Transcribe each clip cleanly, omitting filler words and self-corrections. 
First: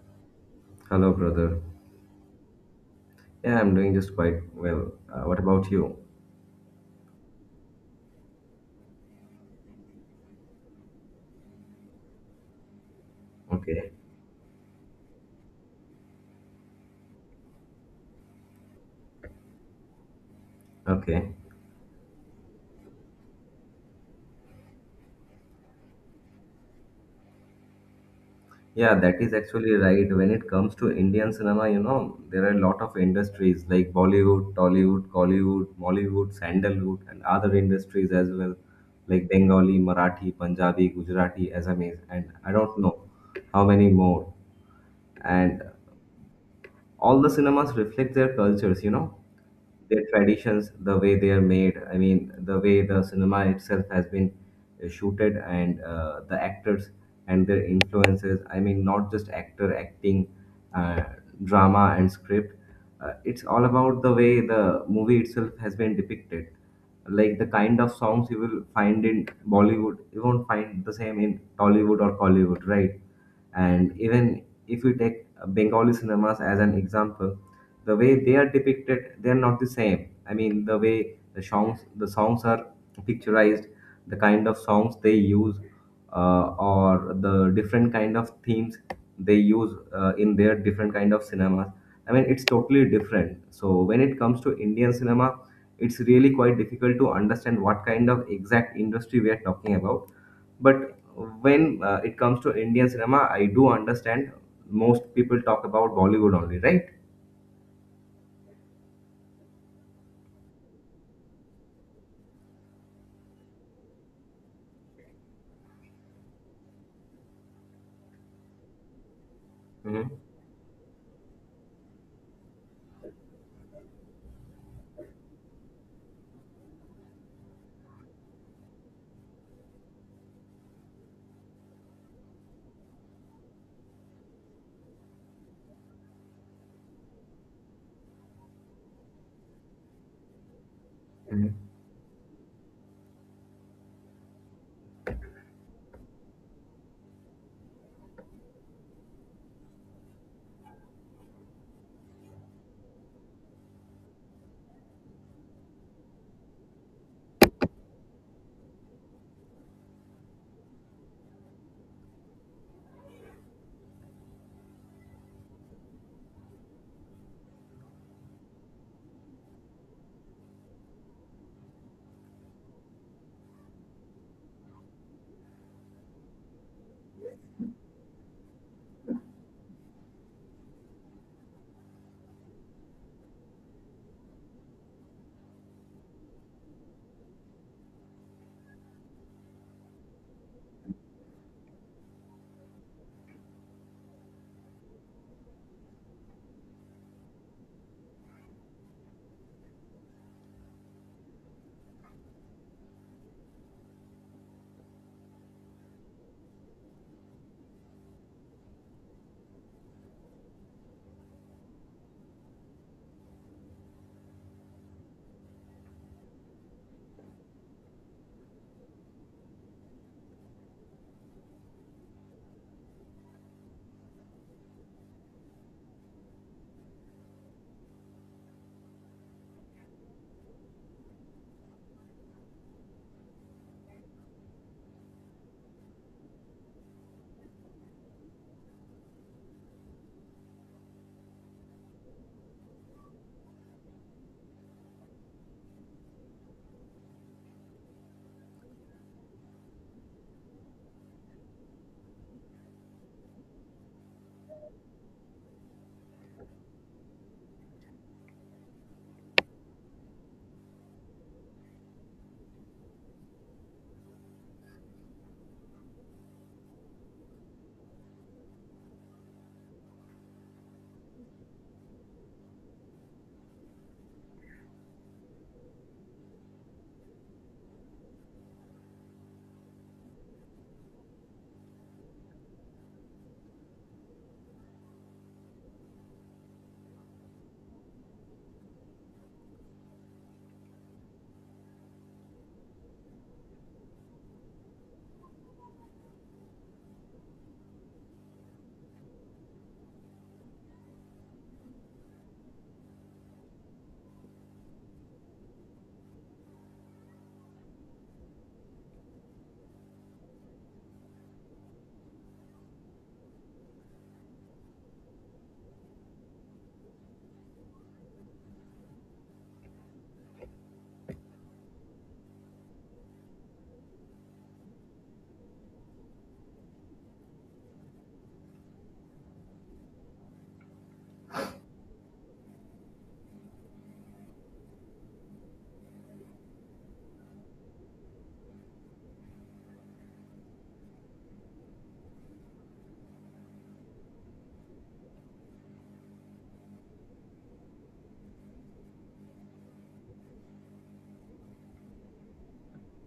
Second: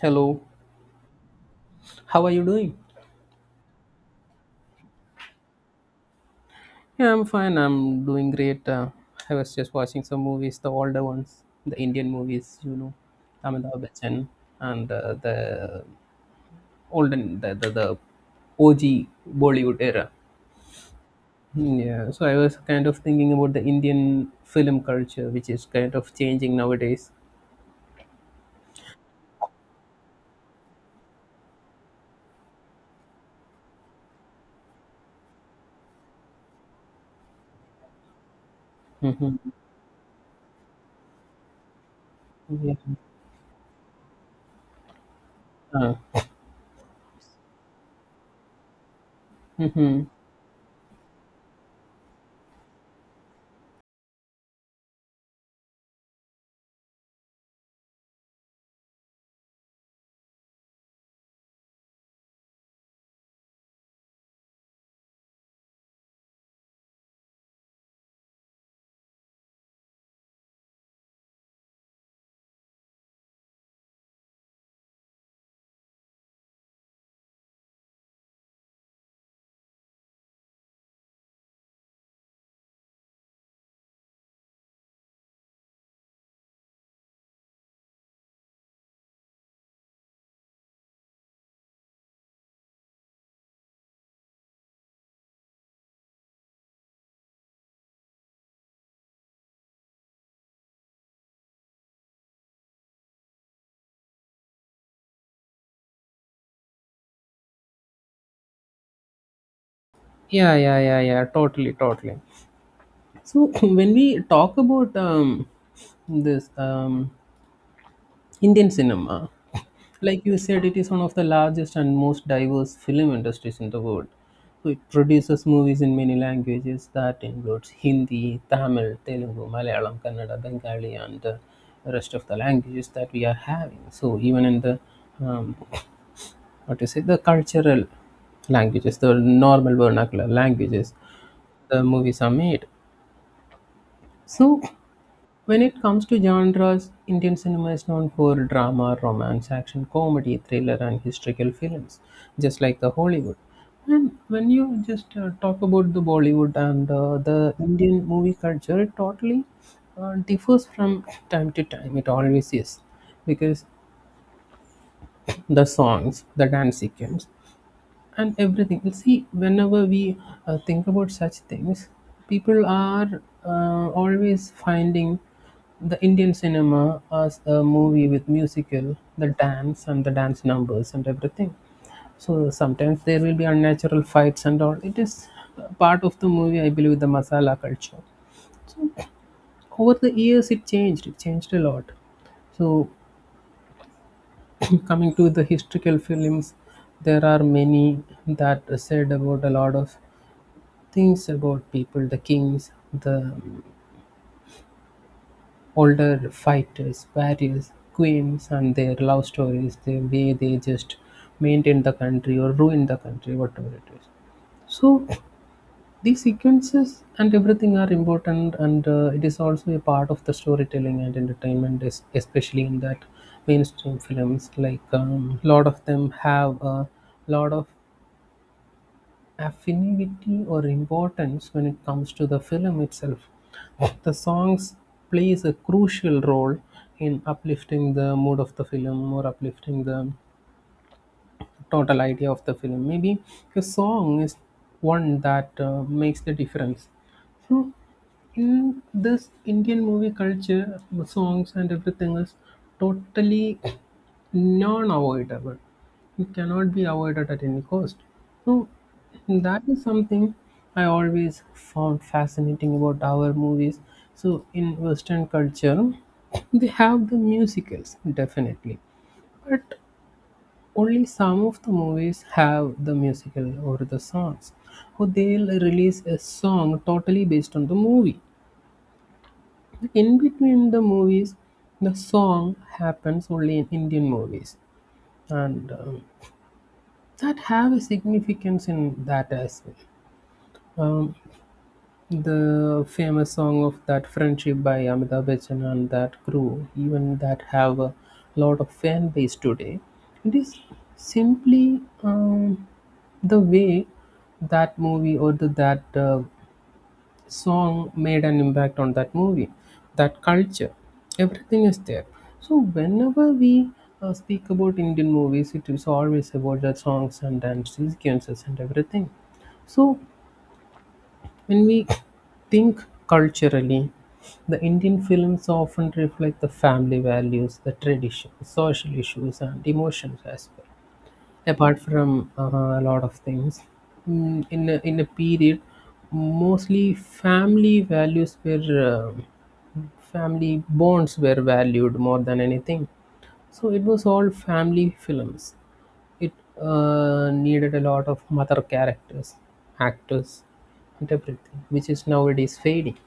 Hello, Hello, brother. how are you doing? Yeah, I'm doing just quite well. What about you? Yeah, I'm fine. I'm doing great. I was just watching some movies, the older ones, the Indian movies, you know, Amitabh Okay, Bachchan and the olden, the OG Bollywood era. okay. Mm, yeah, so I was kind of thinking about the Indian film culture, which is kind of changing nowadays. Yeah, that is actually right. When it comes to Indian cinema, you know, there are a lot of industries like Bollywood, Tollywood, Collywood, Mollywood, Sandalwood, and other industries as well, like Hmm. Bengali, Marathi, Punjabi, Gujarati, Assamese, and I Yeah. don't know how many more. And Uh, all the cinemas reflect their cultures, you know, their hmm. traditions, the way they are made. I mean, the way the cinema itself has been shooted and the actors and their influences. I mean, not just actor acting, uh, drama and script. It's all about the way the movie itself has been depicted. Like the kind of songs you will find in Bollywood, you won't find the same in Tollywood or Collywood, right? And even if we take Bengali cinemas as an example, the way they are depicted, they're not the same. I mean, the way the songs, the songs are picturized, the kind of songs they use, or the different kind of themes they use in their different kind of cinemas. I mean, it's totally different. So when it comes to Indian cinema, it's really quite difficult to understand what kind of exact industry we are talking about. But when it comes to Indian cinema, I do understand most people talk about Bollywood only, right? Yeah, yeah, yeah, yeah, totally, totally. So when we talk about this Indian cinema, Mhm. like you said, it is one of the largest and most diverse film industries in the world. So it produces movies in many languages that includes Hindi, Tamil, Telugu, Malayalam, Kannada, Bengali, and the rest of the languages that we are having. So even in the um, what is say the cultural languages, the normal vernacular languages, Mhm. the movies are made. So when it comes to genres, Indian cinema is known for drama, romance, action, comedy, thriller, and historical films, just like the Hollywood. And when you just talk about the Bollywood and the Indian movie culture, it totally differs from time to time. It always is because the songs, the dance sequence, and everything. You see, whenever we think about such things, people are always finding the Indian cinema as a movie with musical, the dance and the dance numbers and everything. So sometimes there will be unnatural fights and all. It is part of the movie, I believe, the masala culture. Over the years, it changed. It changed a lot. So, coming to the historical films, there are many that said about a lot of things about people, the kings, the older fighters, warriors, queens, and their love stories, the way they just maintain the country or ruin the country, whatever it is. So, these sequences and everything are important, and it is also a part of the storytelling and entertainment, especially in that mainstream films. Like, a lot of them have a lot of affinity or importance when it comes to the film itself. The songs plays a crucial role in uplifting the mood of the film or uplifting the total idea of the film. Maybe a song is one that makes the difference. So, in this Indian movie culture, the songs and everything is totally non avoidable. It cannot be avoided at any cost. So, that is something I always found fascinating about our movies. So, in Western culture, they have the musicals, definitely. But only some of the movies have the musical or the songs, or they'll release a song totally based on the movie. Like, in between the movies, the song happens only in Indian movies, and that have a significance in that as well. Um, The famous song of that friendship by Amitabh Bachchan and that crew, even that have a lot of fan base today. It is simply, the way that movie or that song made an impact on that movie, that culture. Everything is there. So whenever we speak about Indian movies, it is always about the songs and dance sequences and everything. So when we think culturally, the Indian films often reflect the family values, the tradition, social issues, and emotions as well. Apart from a lot of things, mm, in a period, mostly family values were family bonds were valued more than anything. So it was all family films. It needed a lot of mother characters, actors, and everything, which is nowadays fading.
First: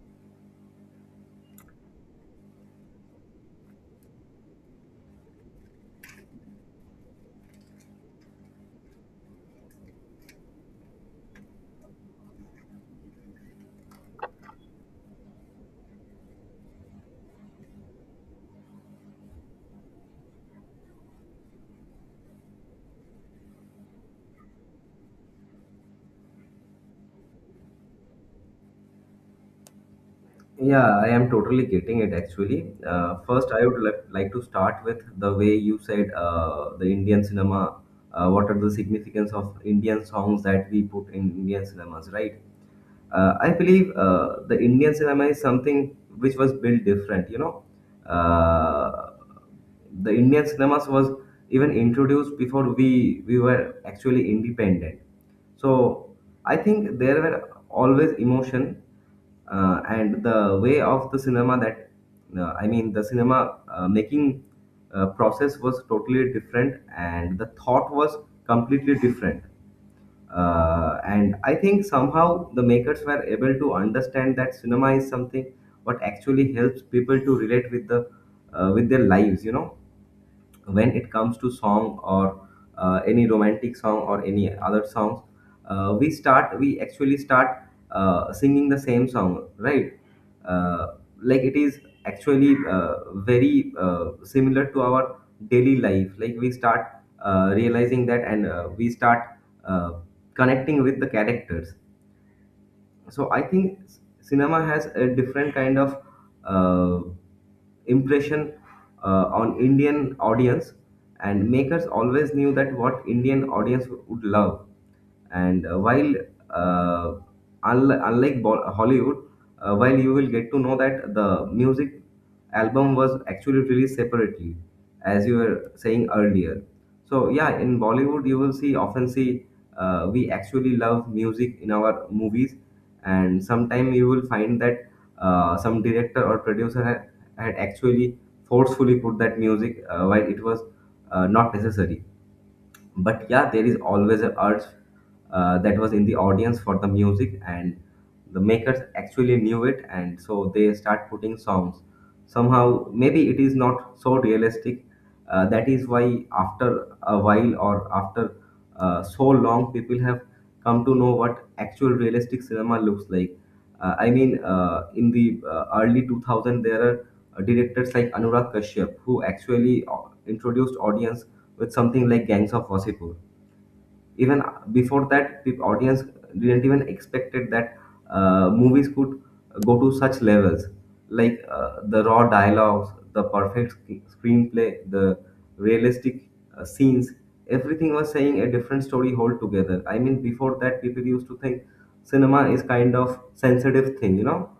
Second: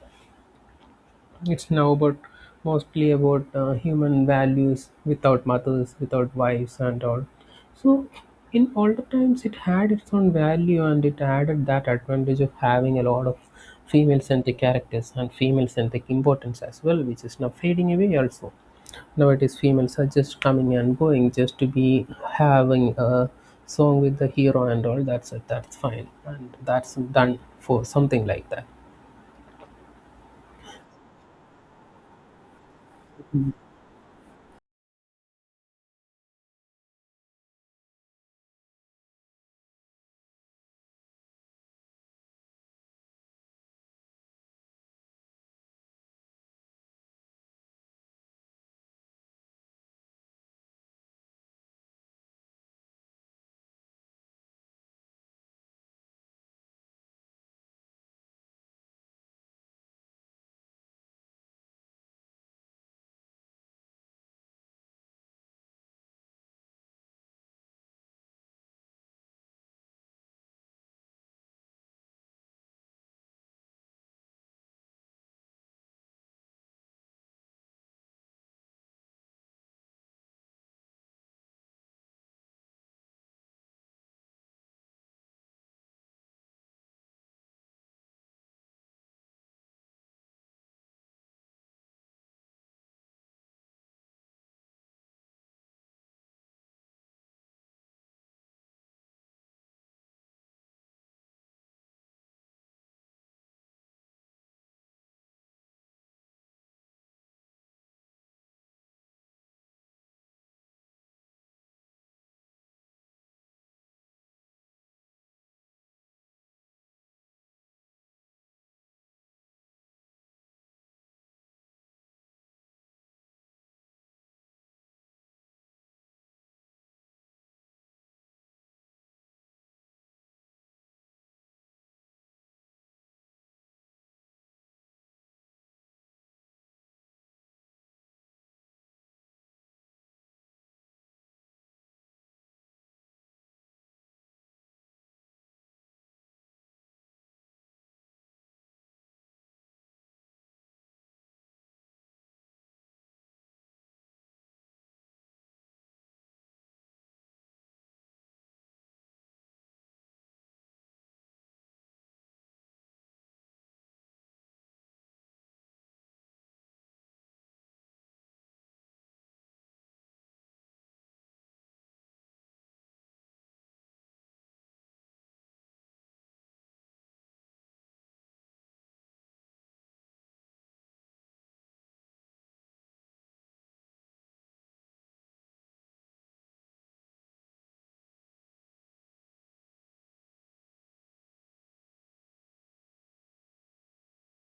It's now about mostly about human values without mothers, without wives, and all. So, in older times, it had its own value and it added that advantage of having a lot of female centric characters and female centric importance as well, which is now fading away also. Nowadays, females are just coming and going just to be having a song with the hero and all. That's it, that's fine, and that's done for something like that. Yeah, I am totally getting it actually. First, I would like to start with the way you said the Indian cinema. What are the significance of Indian songs that we put in Indian cinemas, right? I believe the Indian cinema is something which was built different, you know. Uh, the Indian cinemas was even introduced before we were actually independent. So I think there were always emotion and the way of the cinema that I mean the cinema making process was totally different and the thought was completely different. And I think somehow the makers were able to understand that cinema is something what actually helps people to relate with the with their lives, you know. When it comes to song or any romantic song or any other songs, we actually start singing the same song, right? uh, like, it is actually very similar to our daily life. Like, we start realizing that, and we start uh, connecting with the characters. So I think cinema has a different kind of uh, impression on Indian audience, and makers always knew that what Indian audience would love. And while uh, unlike Hollywood, while you will get to know that the music album was actually released separately, as you were saying earlier. So yeah, in Bollywood you will see often see we actually love music in our movies. And sometime you will find that some director or producer had actually forcefully put that music while it was not necessary. But yeah, there is always an urge that was in the audience for the music, and the makers actually knew it, and so they start putting songs. Somehow maybe it is not so realistic. That is why after a while or after so long, people have come to know what actual realistic cinema looks like. I mean, in the early 2000, there are directors like Anurag Kashyap who actually introduced audience with something like Gangs of Wasseypur. Even before that, the audience didn't even expected that movies could go to such levels, like the raw dialogues, the perfect screenplay, the realistic scenes. Everything was saying a different story altogether. I mean, before that, people used to think cinema is kind of sensitive thing, you know.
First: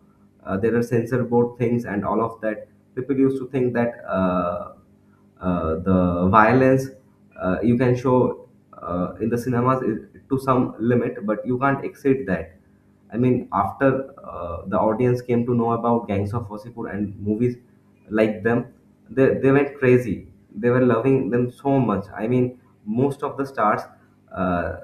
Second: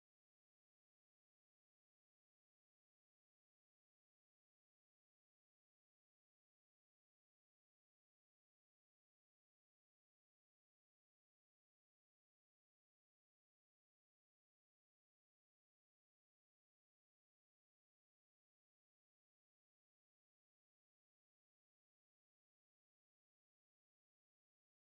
There are censor board things and all of that. People used to think that the violence you can show in the cinemas is to some limit, but you can't exceed that. I mean, after the audience came to know about Gangs of Wasseypur and movies like them, they went crazy. They were loving them so much. I mean, most of the stars, uh,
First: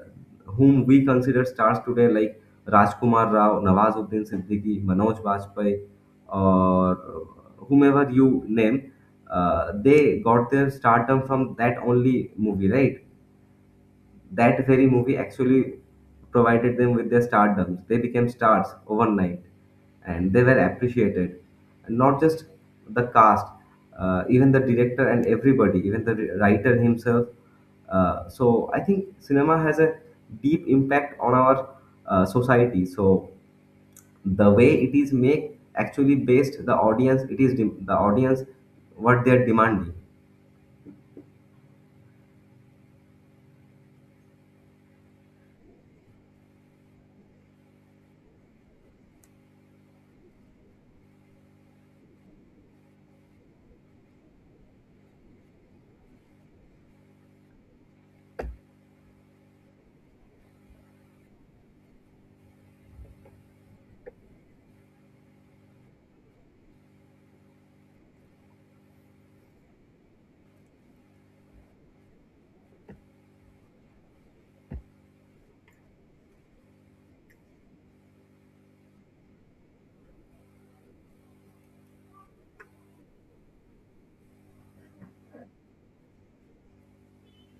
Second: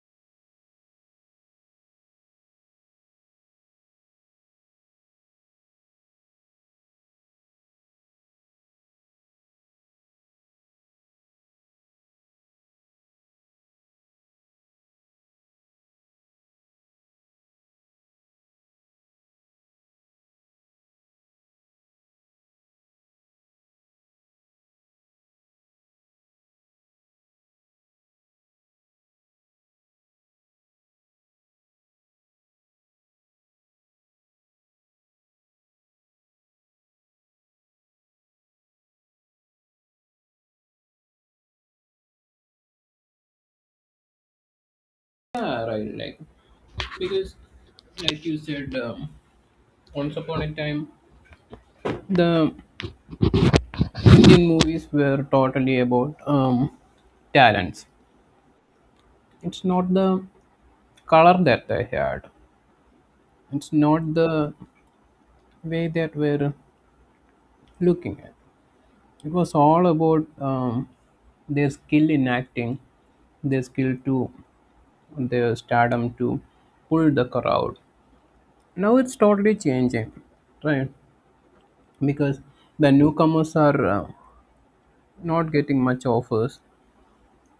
whom we consider stars today, like Rajkumar Rao, Nawazuddin Siddiqui, Manoj Bajpayee, or whomever you name, they got their stardom from that only movie, right? That very movie actually provided them with their stardoms. They became stars overnight and they were appreciated. And not just the cast, even the director and everybody, even the writer himself. So I think cinema has a deep impact on our society. So the way it is make actually based the audience, it is the audience what they are demanding. Yeah, right. Like because like you said once upon a time, the Indian movies were totally about talents. It's not the color that they had, it's not the way that we're looking at. It was all about their skill in acting, their skill to their stardom to pull the crowd. Now it's totally changing, right? Because the newcomers are not getting much offers.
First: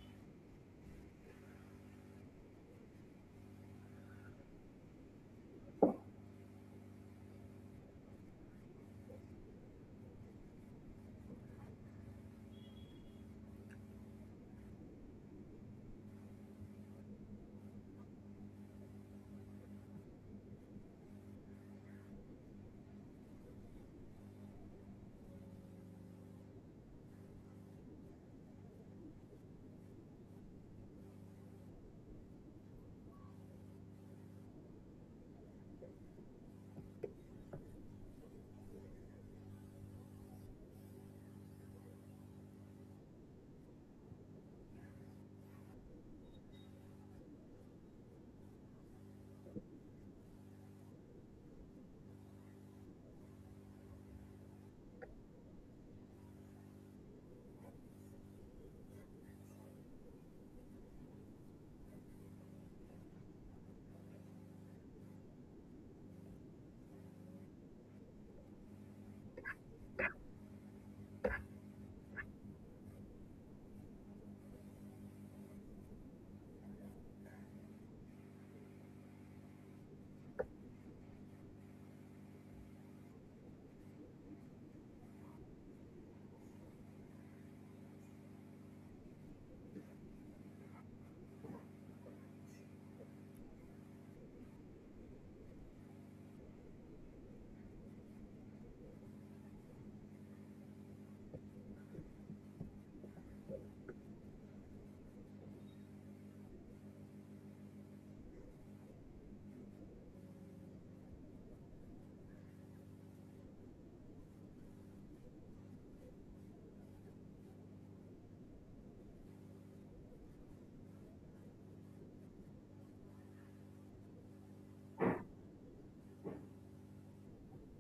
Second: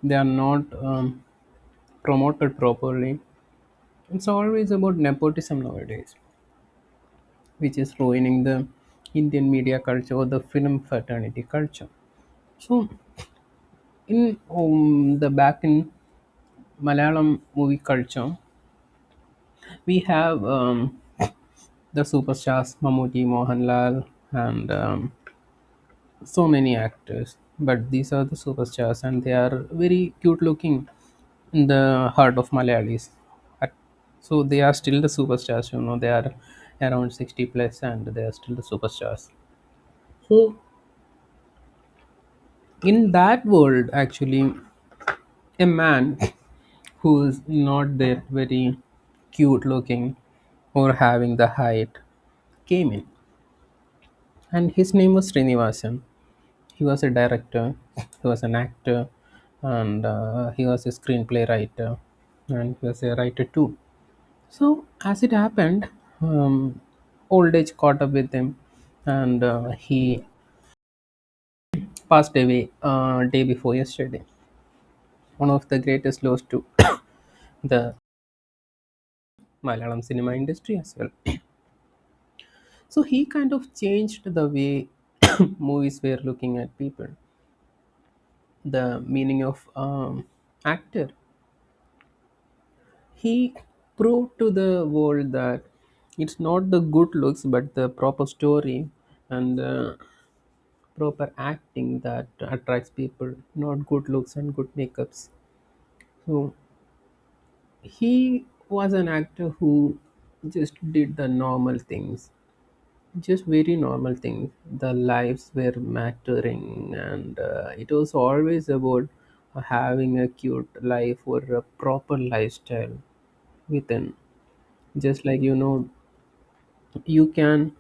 They are not promoted properly. It's always about nepotism nowadays, which is ruining the Indian media culture or the film fraternity culture. So, in the back in Malayalam movie culture, we have the superstars Mammootty, Mohanlal, and so many actors, but these are the superstars and they are very cute looking in the heart of Malayalis. At- so they are still the superstars, you know, they are around 60 plus and they are still the superstars. So in that world, actually a man who is not that very cute looking or having the height came in, and his name was Srinivasan. He was a director, he was an actor, and he was a screenplay writer, and he was a writer too. So as it happened, um, old age caught up with him, and he passed away day before yesterday. One of the greatest loss to the Malayalam cinema industry as well. So he kind of changed the way movies were looking at people, the meaning of um, actor. He proved to the world that it's not the good looks but the proper story and proper acting that attracts people, not good looks and good makeups. So he was an actor who just did the normal things, just very normal things. The lives were mattering, and it was always about having a cute life or a proper lifestyle within, just like, you know, you can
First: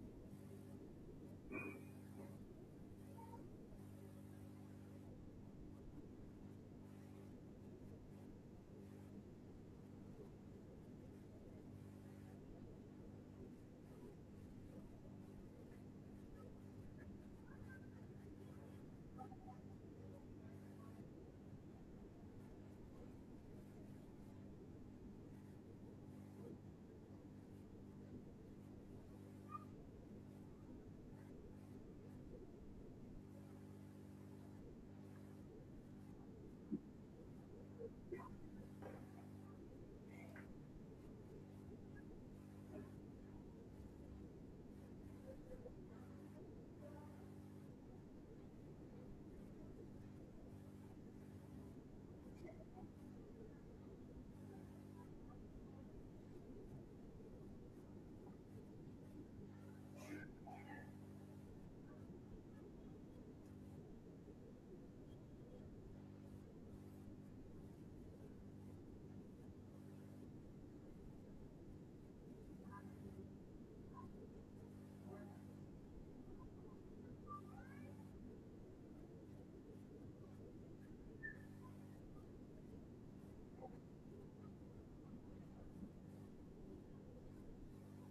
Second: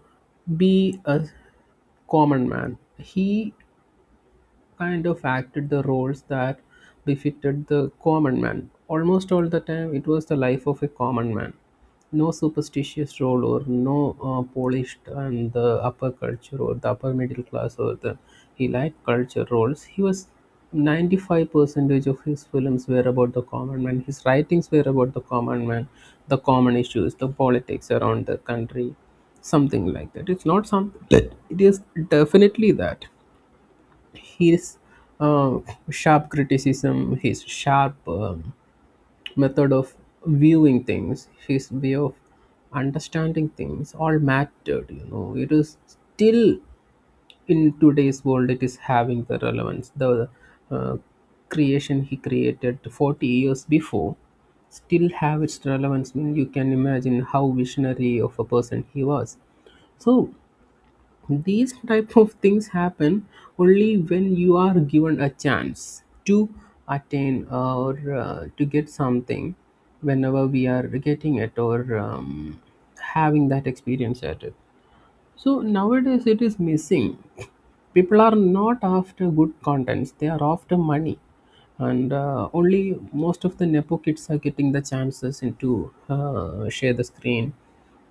be a common man. He kind of acted the roles that befitted the common man. Almost all the time, it was the life of a common man. No superstitious role or no polished and the upper culture or the upper middle class or the elite culture roles. He was 95 percentage of his films were about the common man. His writings were about the common man, the common issues, the politics around the country, something like that. It's not something. It is definitely that his uh, sharp criticism, his sharp method of viewing things, his way of understanding things all mattered. You know, it is still in today's world, it is having the relevance. The uh, creation he created 40 years before still have its relevance. I mean, you can imagine how visionary of a person he was. So these type of things happen only when you are given a chance to attain or to get something, whenever we are getting it or having that experience at it. So nowadays it is missing. People are not after good contents; they are after money, and only most of the nepo kids are getting the chances into share the screen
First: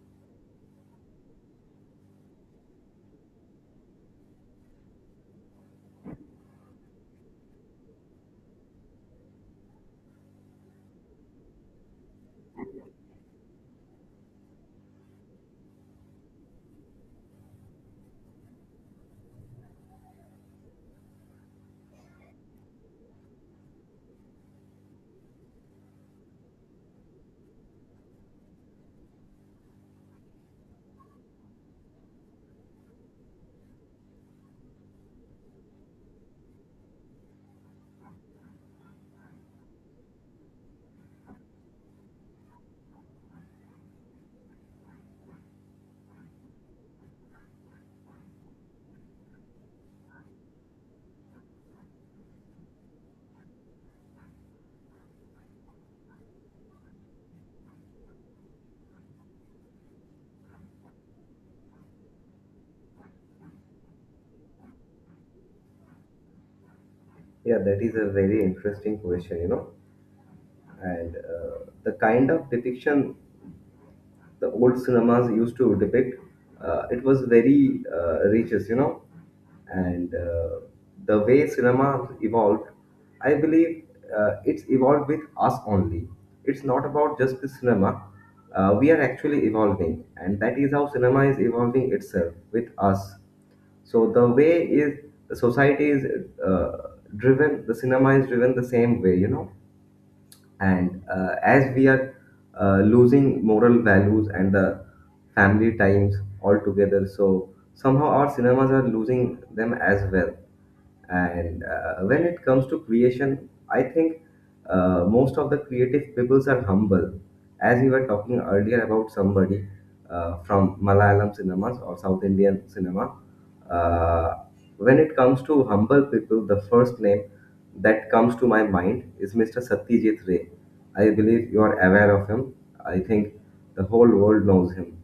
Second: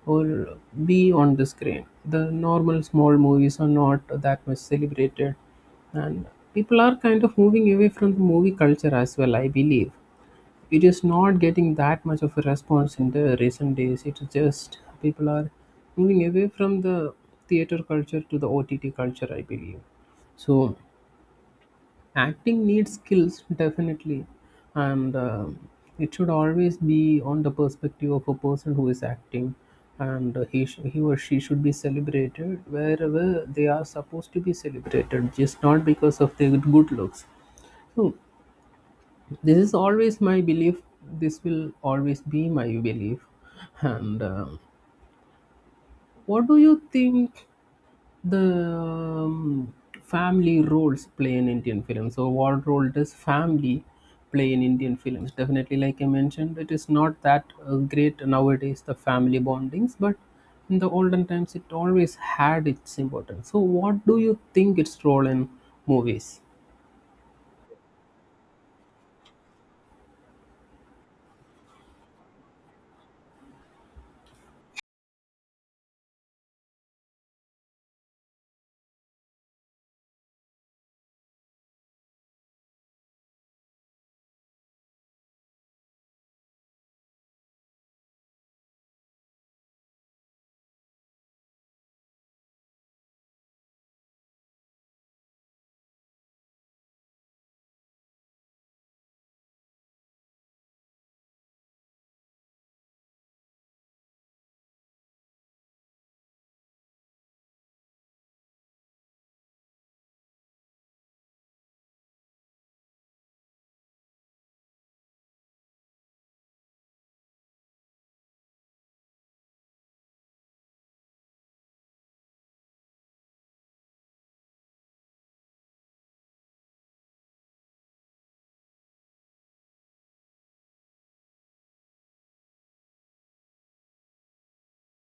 or be on the screen. The normal small movies are not that much celebrated, and people are kind of moving away from the movie culture as well. I believe it is not getting that much of a response in the recent days. It's just people are moving away from the theater culture to the OTT culture, I believe. So, acting needs skills definitely, and it should always be on the perspective of a person who is acting, and uh, he or she should be celebrated wherever they are supposed to be celebrated, just not because of their good looks. So this is always my belief, this will always be my belief, and what do you think the um, family roles play in Indian films? So what role does family play in Indian films? Definitely, like I mentioned, it is not that great nowadays, the family bondings, but in the olden times it always had its importance. So what do you think its role in movies? Yeah, that is a very interesting question, you know. And the kind of depiction the old cinemas used to depict, it was very righteous, you know. And the way cinema evolved, I believe it's evolved with us only. It's not about just the cinema. We are actually evolving, and that is how cinema is evolving itself with us. So the way is the society is uh, driven, the cinema is driven the same way, you know. And as we are losing moral values and the family times altogether, so somehow our cinemas are losing them as well. And when it comes to creation, I think most of the creative peoples are humble. As we were talking earlier about somebody from Malayalam cinemas or South Indian cinema, uh, when it comes to humble people, the first name that comes to my mind is Mr. Satyajit Ray. I believe you are aware of him. I think the whole world knows him,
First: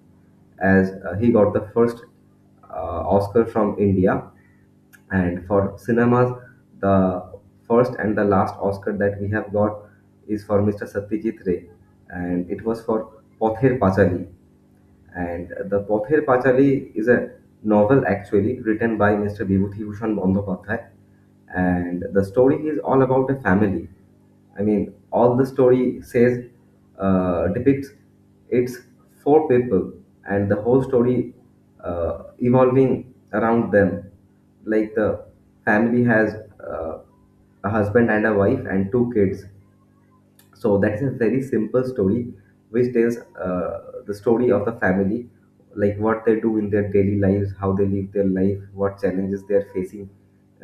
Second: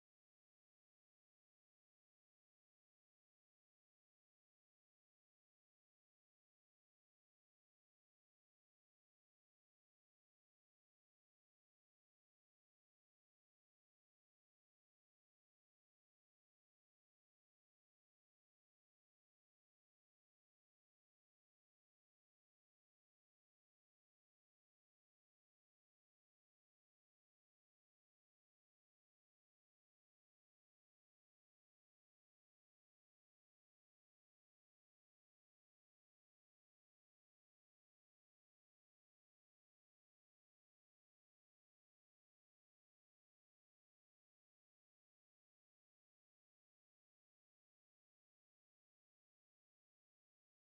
as he got the first uh, Oscar from India, and for cinemas, the first and the last Oscar that we have got is for Mr. Satyajit Ray, and it was for Pather Pachali. And The Pother Pachali is a novel actually written by Mr. Vibhuti Bhushan Bandyopadhyay. And the story is all about a family. I mean, all the story says depicts it's four people and the whole story evolving around them. Like, the family has uh, a husband and a wife and two kids. So that is a very simple story which tells the story of the family, like what they do in their daily lives, how they live their life, what challenges they are facing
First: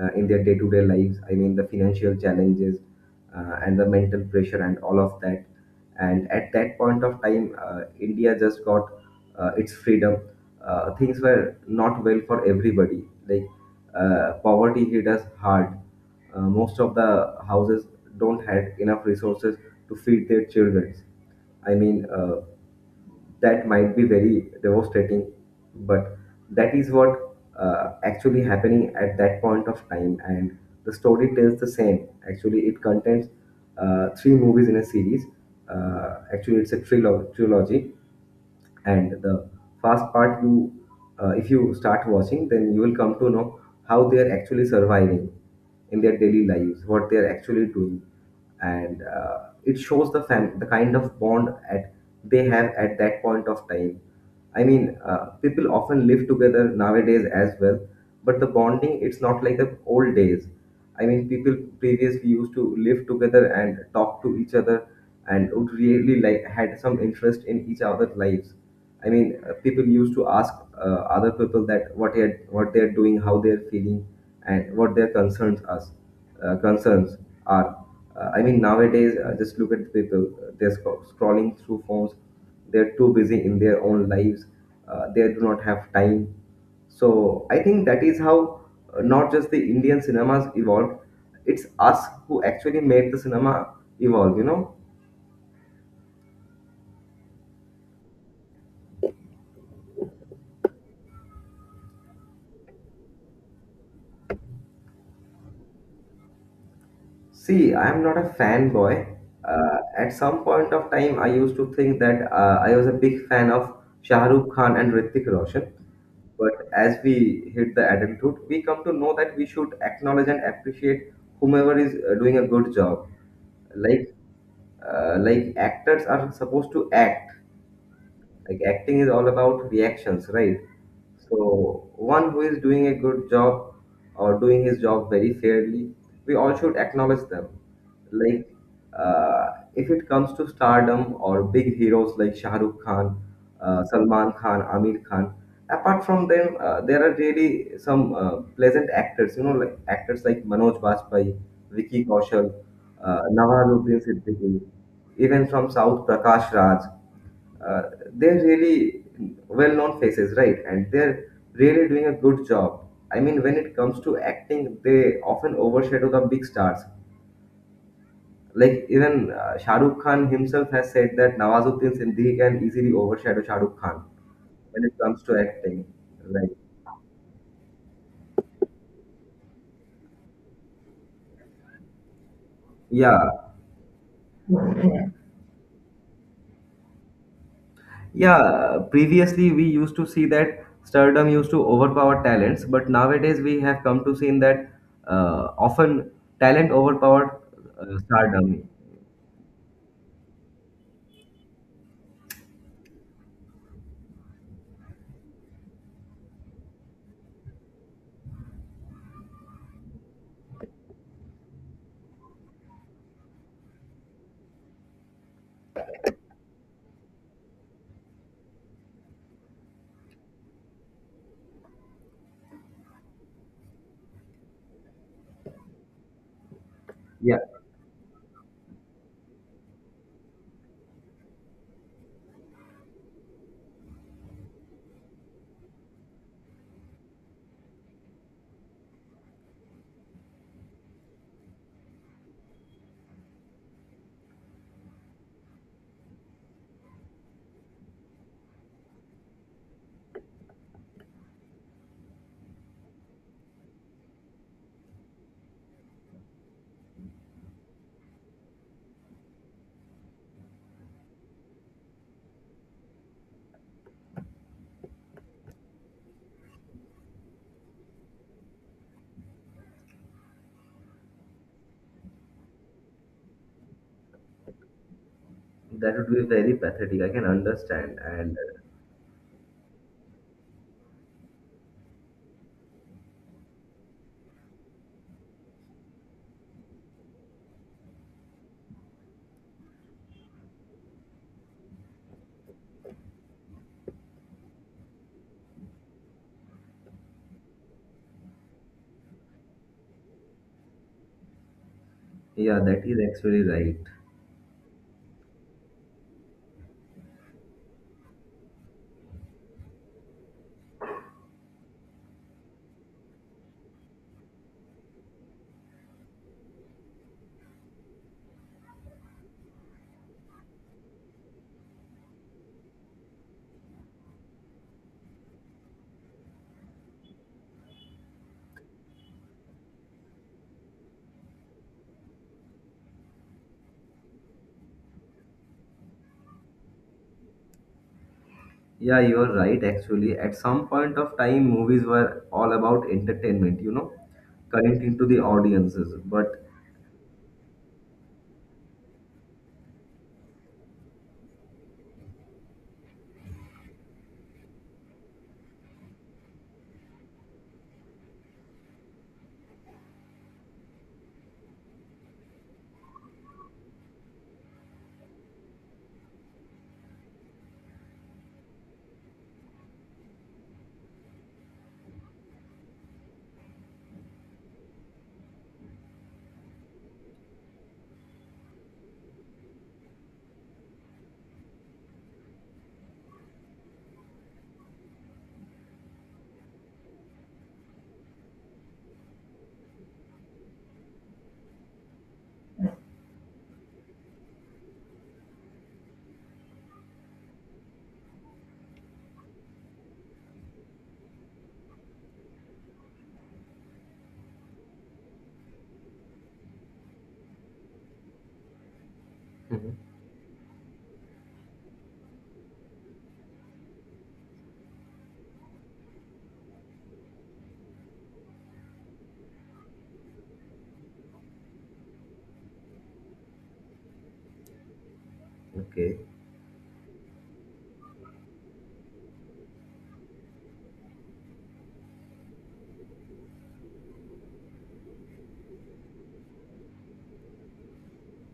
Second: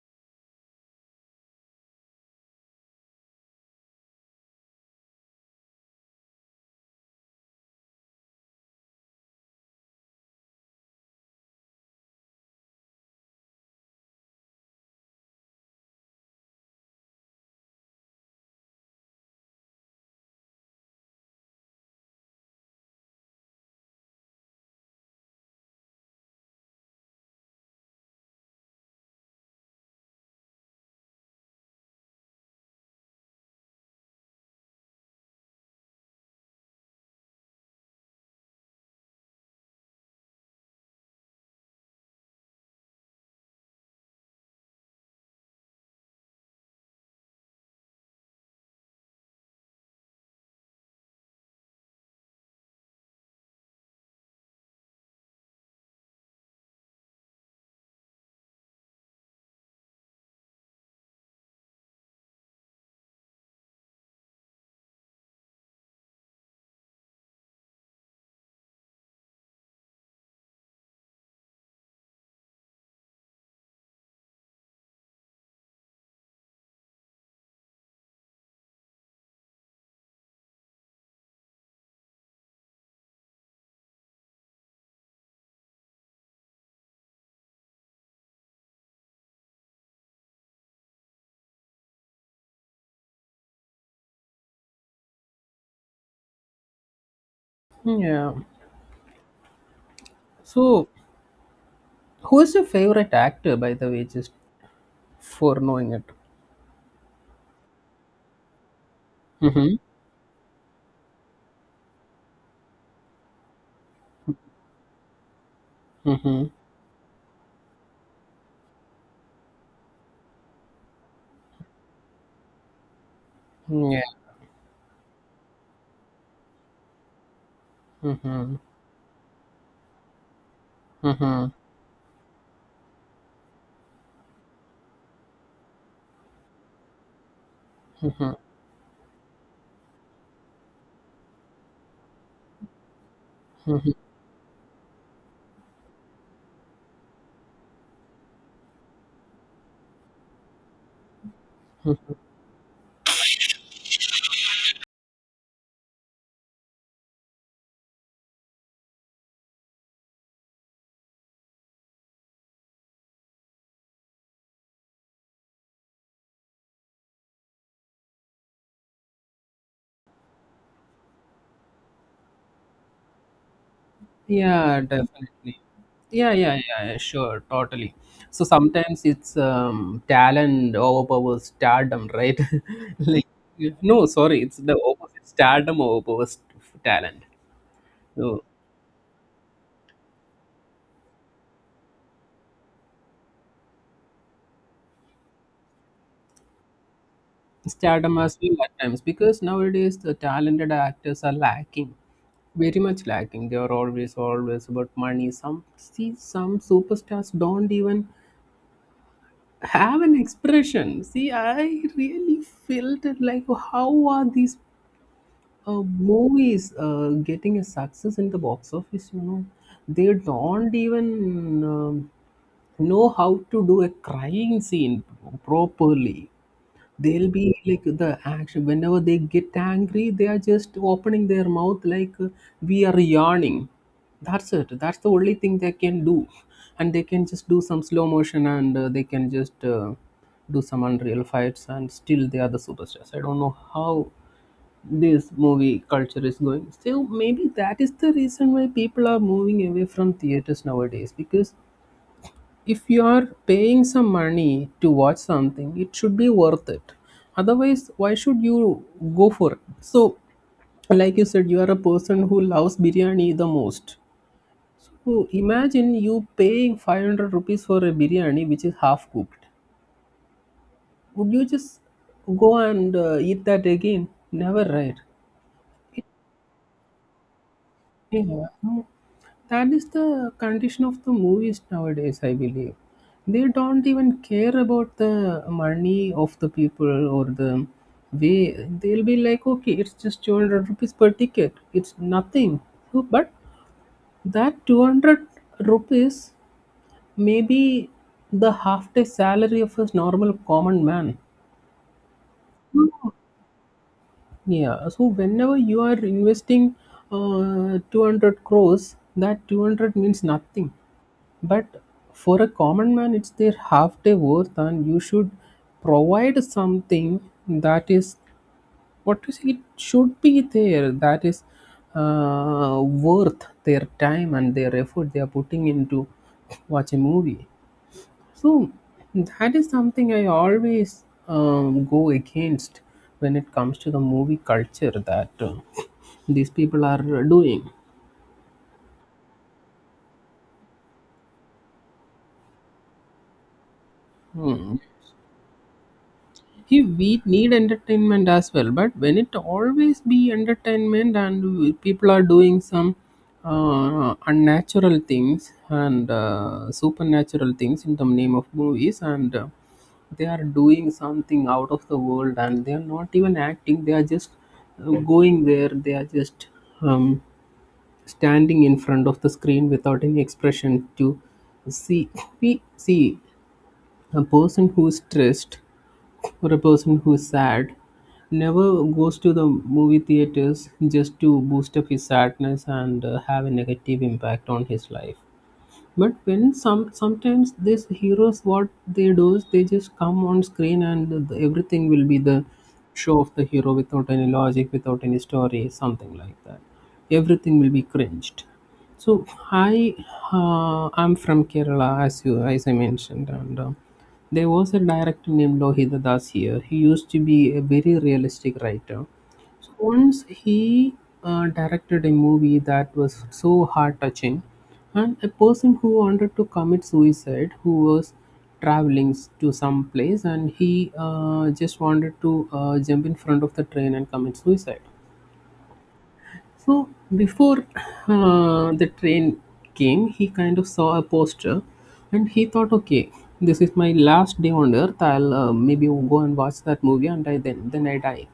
in their day to day lives. I mean, the financial challenges and the mental pressure and all of that. And at that point of time, India just got its freedom. Things were not well for everybody. Like, poverty hit us hard. Most of the houses don't have enough resources to feed their children. I mean, that might be very devastating, but that is what actually happening at that point of time. And the story tells the same. Actually, it contains three movies in a series. Actually, it's a trilogy, and the fast part, you if you start watching, then you will come to know how they are actually surviving in their daily lives, what they are actually doing. And it shows the the kind of bond at they have at that point of time. I mean, people often live together nowadays as well, but the bonding, it's not like the old days. I mean, people previously used to live together and talk to each other, and would really like had some interest in each other's lives. I mean, people used to ask other people that what they are doing, how they are feeling, and what their concerns are. Uh, concerns are. I mean, nowadays, just look at the people. They're scrolling through phones. They're too busy in their own lives. They do not have time. So I think that is how not just the Indian cinemas evolved, it's us who actually made the cinema evolve, you know. Yeah. So who is your favorite actor, by the way, just for knowing it. See, I am not a fanboy. Mm-hmm. At some point of time, I used to think that I was a big fan of Shah Rukh Khan and Hrithik Roshan. Mm-hmm. But as we hit the adulthood, we come to know that we should acknowledge and appreciate whomever is doing a good job. Yeah. Like, like actors are supposed to act, Mm-hmm. like acting is all about reactions, right? Mm-hmm. So one who is doing a good job or doing his job very fairly, we all should acknowledge them. Mm-hmm. like uh, if it comes to stardom or big heroes like Shah Rukh Khan, Salman Khan, Amir Khan, apart from them there are really some pleasant actors, like actors like Manoj Bajpayee, Vicky Kaushal, Nawazuddin Siddiqui, even from south Prakash Raj. uh, they're really well-known faces, right? And they're really doing a good job. I mean, when it comes to acting, they often overshadow the big stars. Like, even Shah Rukh Khan himself has said that Nawazuddin Siddiqui can easily overshadow Shah Rukh Khan Yeah, when it comes to definitely. acting. Yeah, Like, yeah, yeah, yeah, sure, totally. So sometimes it's talent overpowers stardom, right? Like, yeah, no, sorry, it's the opposite. Stardom overpowers talent. So yeah. Previously, we used to see that stardom used to overpower talents, but nowadays we have come to see that often talent overpowered stardom as well stardom. at times, because nowadays the talented actors are lacking, very much lacking. They are always, always about money. Some see some superstars don't even have an expression. See, I really felt it like, how are these movies getting a success in the box office? You know, they don't even know how to do a crying scene properly. They'll Yeah, be like the action. Whenever they get angry, they are just opening their mouth like we are yawning. That's it, that's the only thing they can do. And they can just do some slow motion and they can just do some unreal fights, and still they are the superstars. I don't know how this movie culture is going, so maybe that is the reason why people are moving away from theaters nowadays, because if you are paying some money to watch something, it should be worth it. Otherwise, why should you go for it? So like you said, you are a person who loves biryani the most. So imagine you paying 500 rupees for a biryani which is half cooked. Would you just go and eat that again? Never, right? that would be very pathetic. I can understand. And Yeah. uh, Mm. That is the condition of the movies nowadays, I believe. They don't even care about the money of the people or the way. They'll be like, okay, it's just 200 rupees per ticket. It's nothing. So, but that 200 rupees may be the half day salary of a normal common man. yeah, that is actually right. Yeah. So whenever you are investing 200 crores, that 200 means nothing. But for a common man, it's their half day worth, and you should provide something that is, what you say, it should be there, that is worth their time and their effort they are putting into watch a movie. So that is something I always go against when it comes to the movie culture that these people are doing. Yeah, you're right. Actually, at some point of time, movies were all about entertainment, Hmm. connecting to the audiences. But He, we need entertainment as well, but when it always be entertainment and people are doing some unnatural things and supernatural things in the name of movies, and they are doing something out of the world, and they are not even acting. They are just going there, they are just um, standing in front of the screen without any expression. To see we see a person who is stressed, for a person who's sad, never goes to the movie theaters just to boost up his sadness and have a negative impact on his life. But when some sometimes these heroes, what they do is they just come on screen, and the, everything will be the show of the hero without any logic, without any story, something like that. Everything will be cringed. So I'm from Kerala, as you as I mentioned, and there was a director named Lohida Das here. He used to be a very realistic writer. So mhm. once he directed a movie that was so heart touching, and a person who wanted to commit suicide, who was to some place, and he just wanted to jump in front of the train and commit suicide. Okay. So before the train came, he kind of saw a poster, and he thought, okay, this is my last day on earth. I'll maybe go and watch that movie, and I then I die.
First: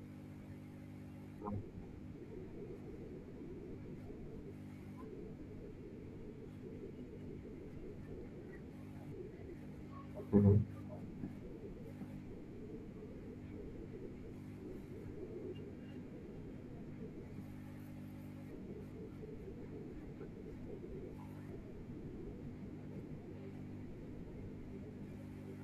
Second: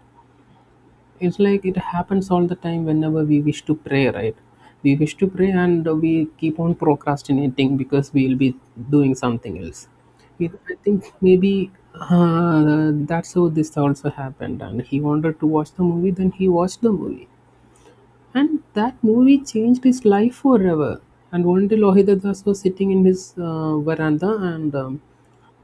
It's like it happens all the time, whenever we wish to pray, right? We wish to pray and we keep on procrastinating because we will be doing something else. Mhm. I think maybe that's how this also happened, and he wanted to watch the movie. Then he watched the movie, and that movie changed his life forever. And one day Lohida Das was sitting in his veranda, and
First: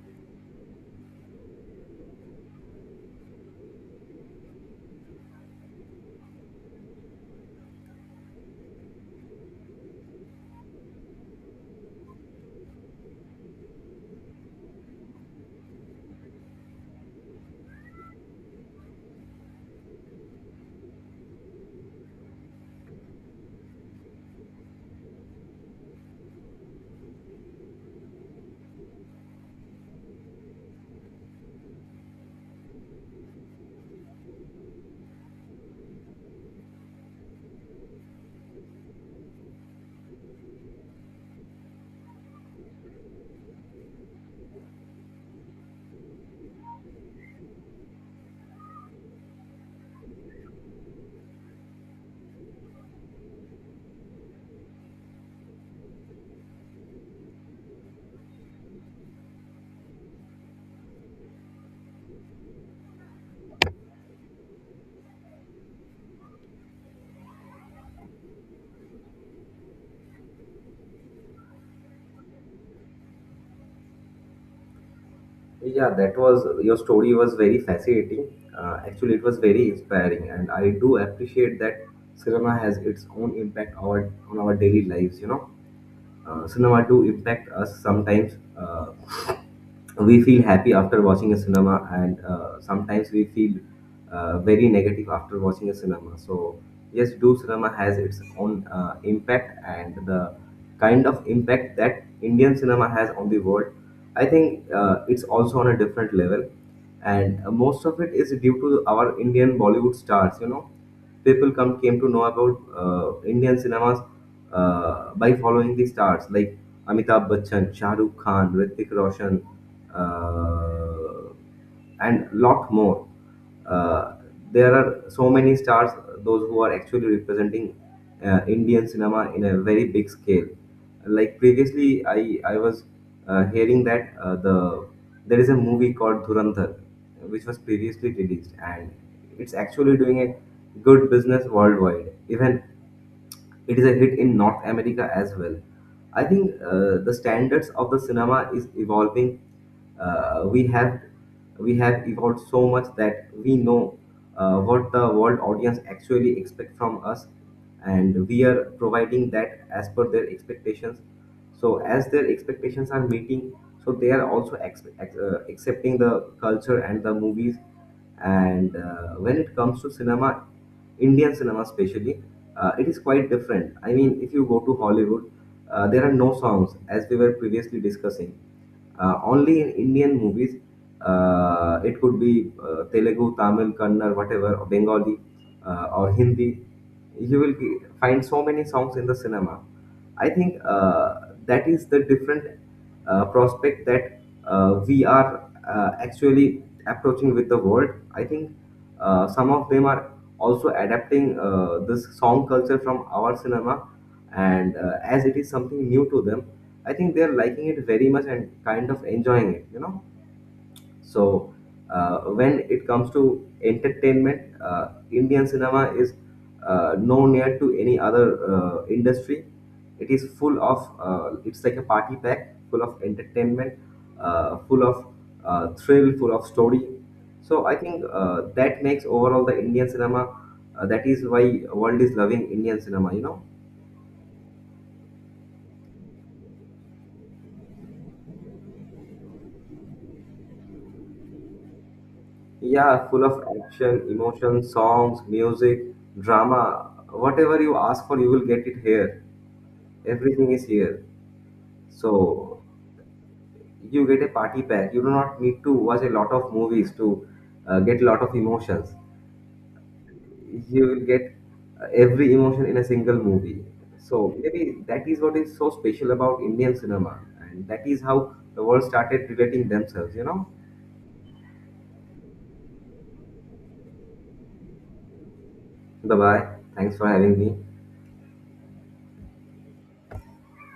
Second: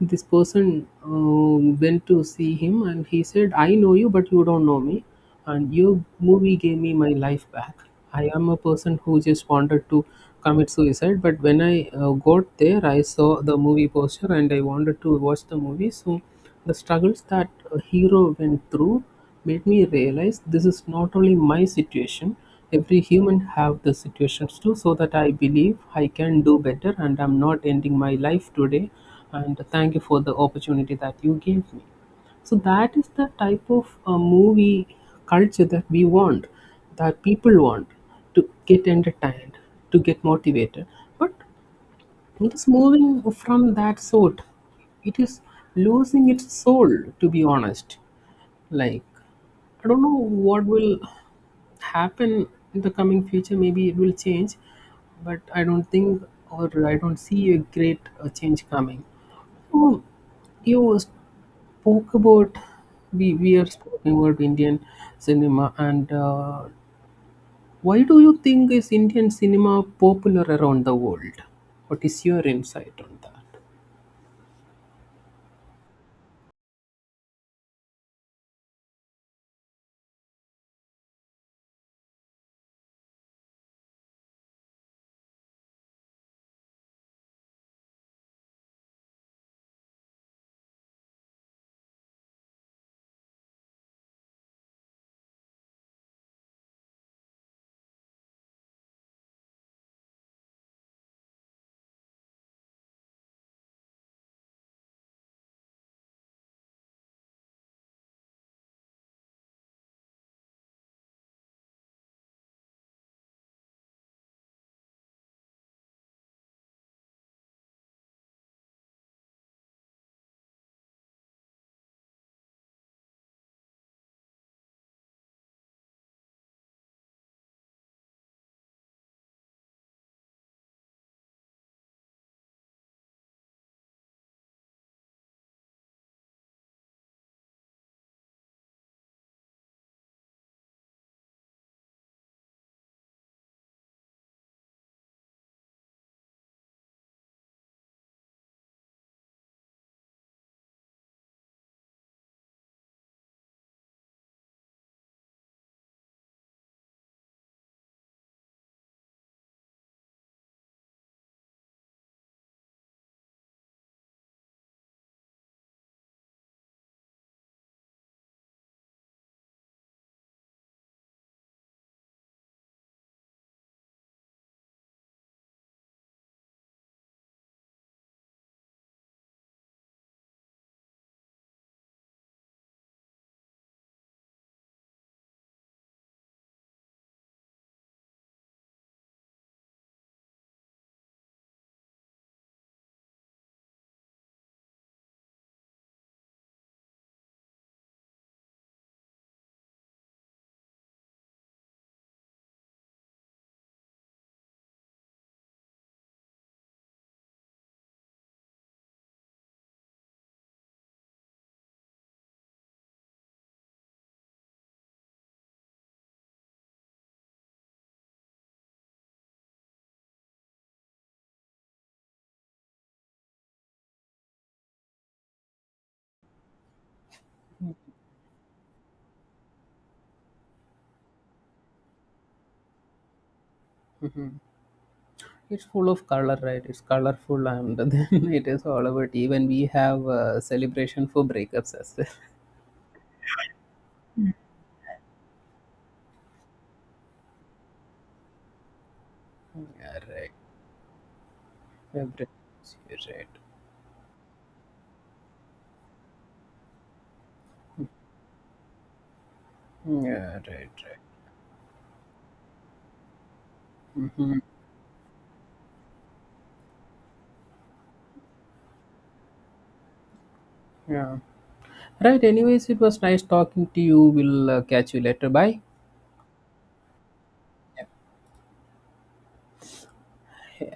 this person went to see him, and he said, "I know you, but you don't know me. And your movie gave me my life back. I am a person who just wanted to commit suicide, but when I got there, I saw the movie poster, and I wanted to watch the movie. So the struggles that a hero went through made me realize this is not only my situation." Every human have the situations too, so that I believe I can do better, and I'm not ending my life today. And thank you for the opportunity that you gave me. So that is the type of movie culture that we want, that people want, to get entertained, to get motivated. But it is moving from that sort. It is losing its soul, to be honest. Like, I don't know what will happen in the coming future. Maybe it will change, but I don't think, or I don't see a great change coming. Oh, you spoke about, we are speaking about Indian cinema, and why do you think is Indian cinema popular around the world? What is your insight on that? Yeah, that was, your story was very fascinating. Actually, it was very inspiring, and I do appreciate that cinema has its own impact on our daily lives. Cinema do impact us sometimes. We feel happy after watching a cinema, and sometimes we feel very negative after watching a cinema. So yes, do cinema has its own impact, and the kind of impact that Indian cinema has on the world, I think it's also on a different level, and most of it is due to our Indian Bollywood stars, you know. People come came to know about Indian cinemas by following the stars like Amitabh Bachchan, Shah Rukh Khan, Hrithik Roshan, uh, and lot more. Uh, there are so many stars, those who are actually representing Indian cinema in a very big scale. Like previously, I was hearing that the there is a movie called Dhurandhar, which was previously released, and it's actually doing a good business worldwide. Even it is a hit in North America as well. I think the standards of the cinema is evolving. Uh, we have we have evolved so much that we know what the world audience actually expect from us, and we are providing that as per their expectations. So as their expectations are meeting, so they are also accepting the culture and the movies. And when it comes to cinema, Indian cinema especially, it is quite different. I mean, if you go to Hollywood, there are no songs, as we were previously discussing. Only in Indian movies, it could be Telugu, Tamil, Kannada, whatever, or Bengali, or Hindi. You will find so many songs in the cinema. I think that is the different prospect that we are actually approaching with the world. I think some of them are also adapting this song culture from our cinema, and as it is something new to them, I think they are liking it very much and kind of enjoying it. You know. So when it comes to entertainment, Indian cinema is no near to any other industry. It is full of it's like a party pack, full of entertainment, full of thrill, full of story. So I think that makes overall the Indian cinema. That is why world is loving Indian cinema. You know. It's full of color, right? It's colorful, and then it is all about, even we have a celebration for breakups as well. Yeah, full of action, emotion, songs, music, drama. Whatever you ask for, you will get it here. Everything is here. Right. So you get a party pack. You do not need to watch a lot of movies to get a lot of emotions. Yeah, right, You right. will get every emotion in a single movie. So Hmm. maybe that is what is so special about Indian cinema, and that is how the world started relating themselves. You know. Yeah. Right, anyways, it was nice talking to you. We'll catch you later. Bye. Bye bye. Thanks for having me.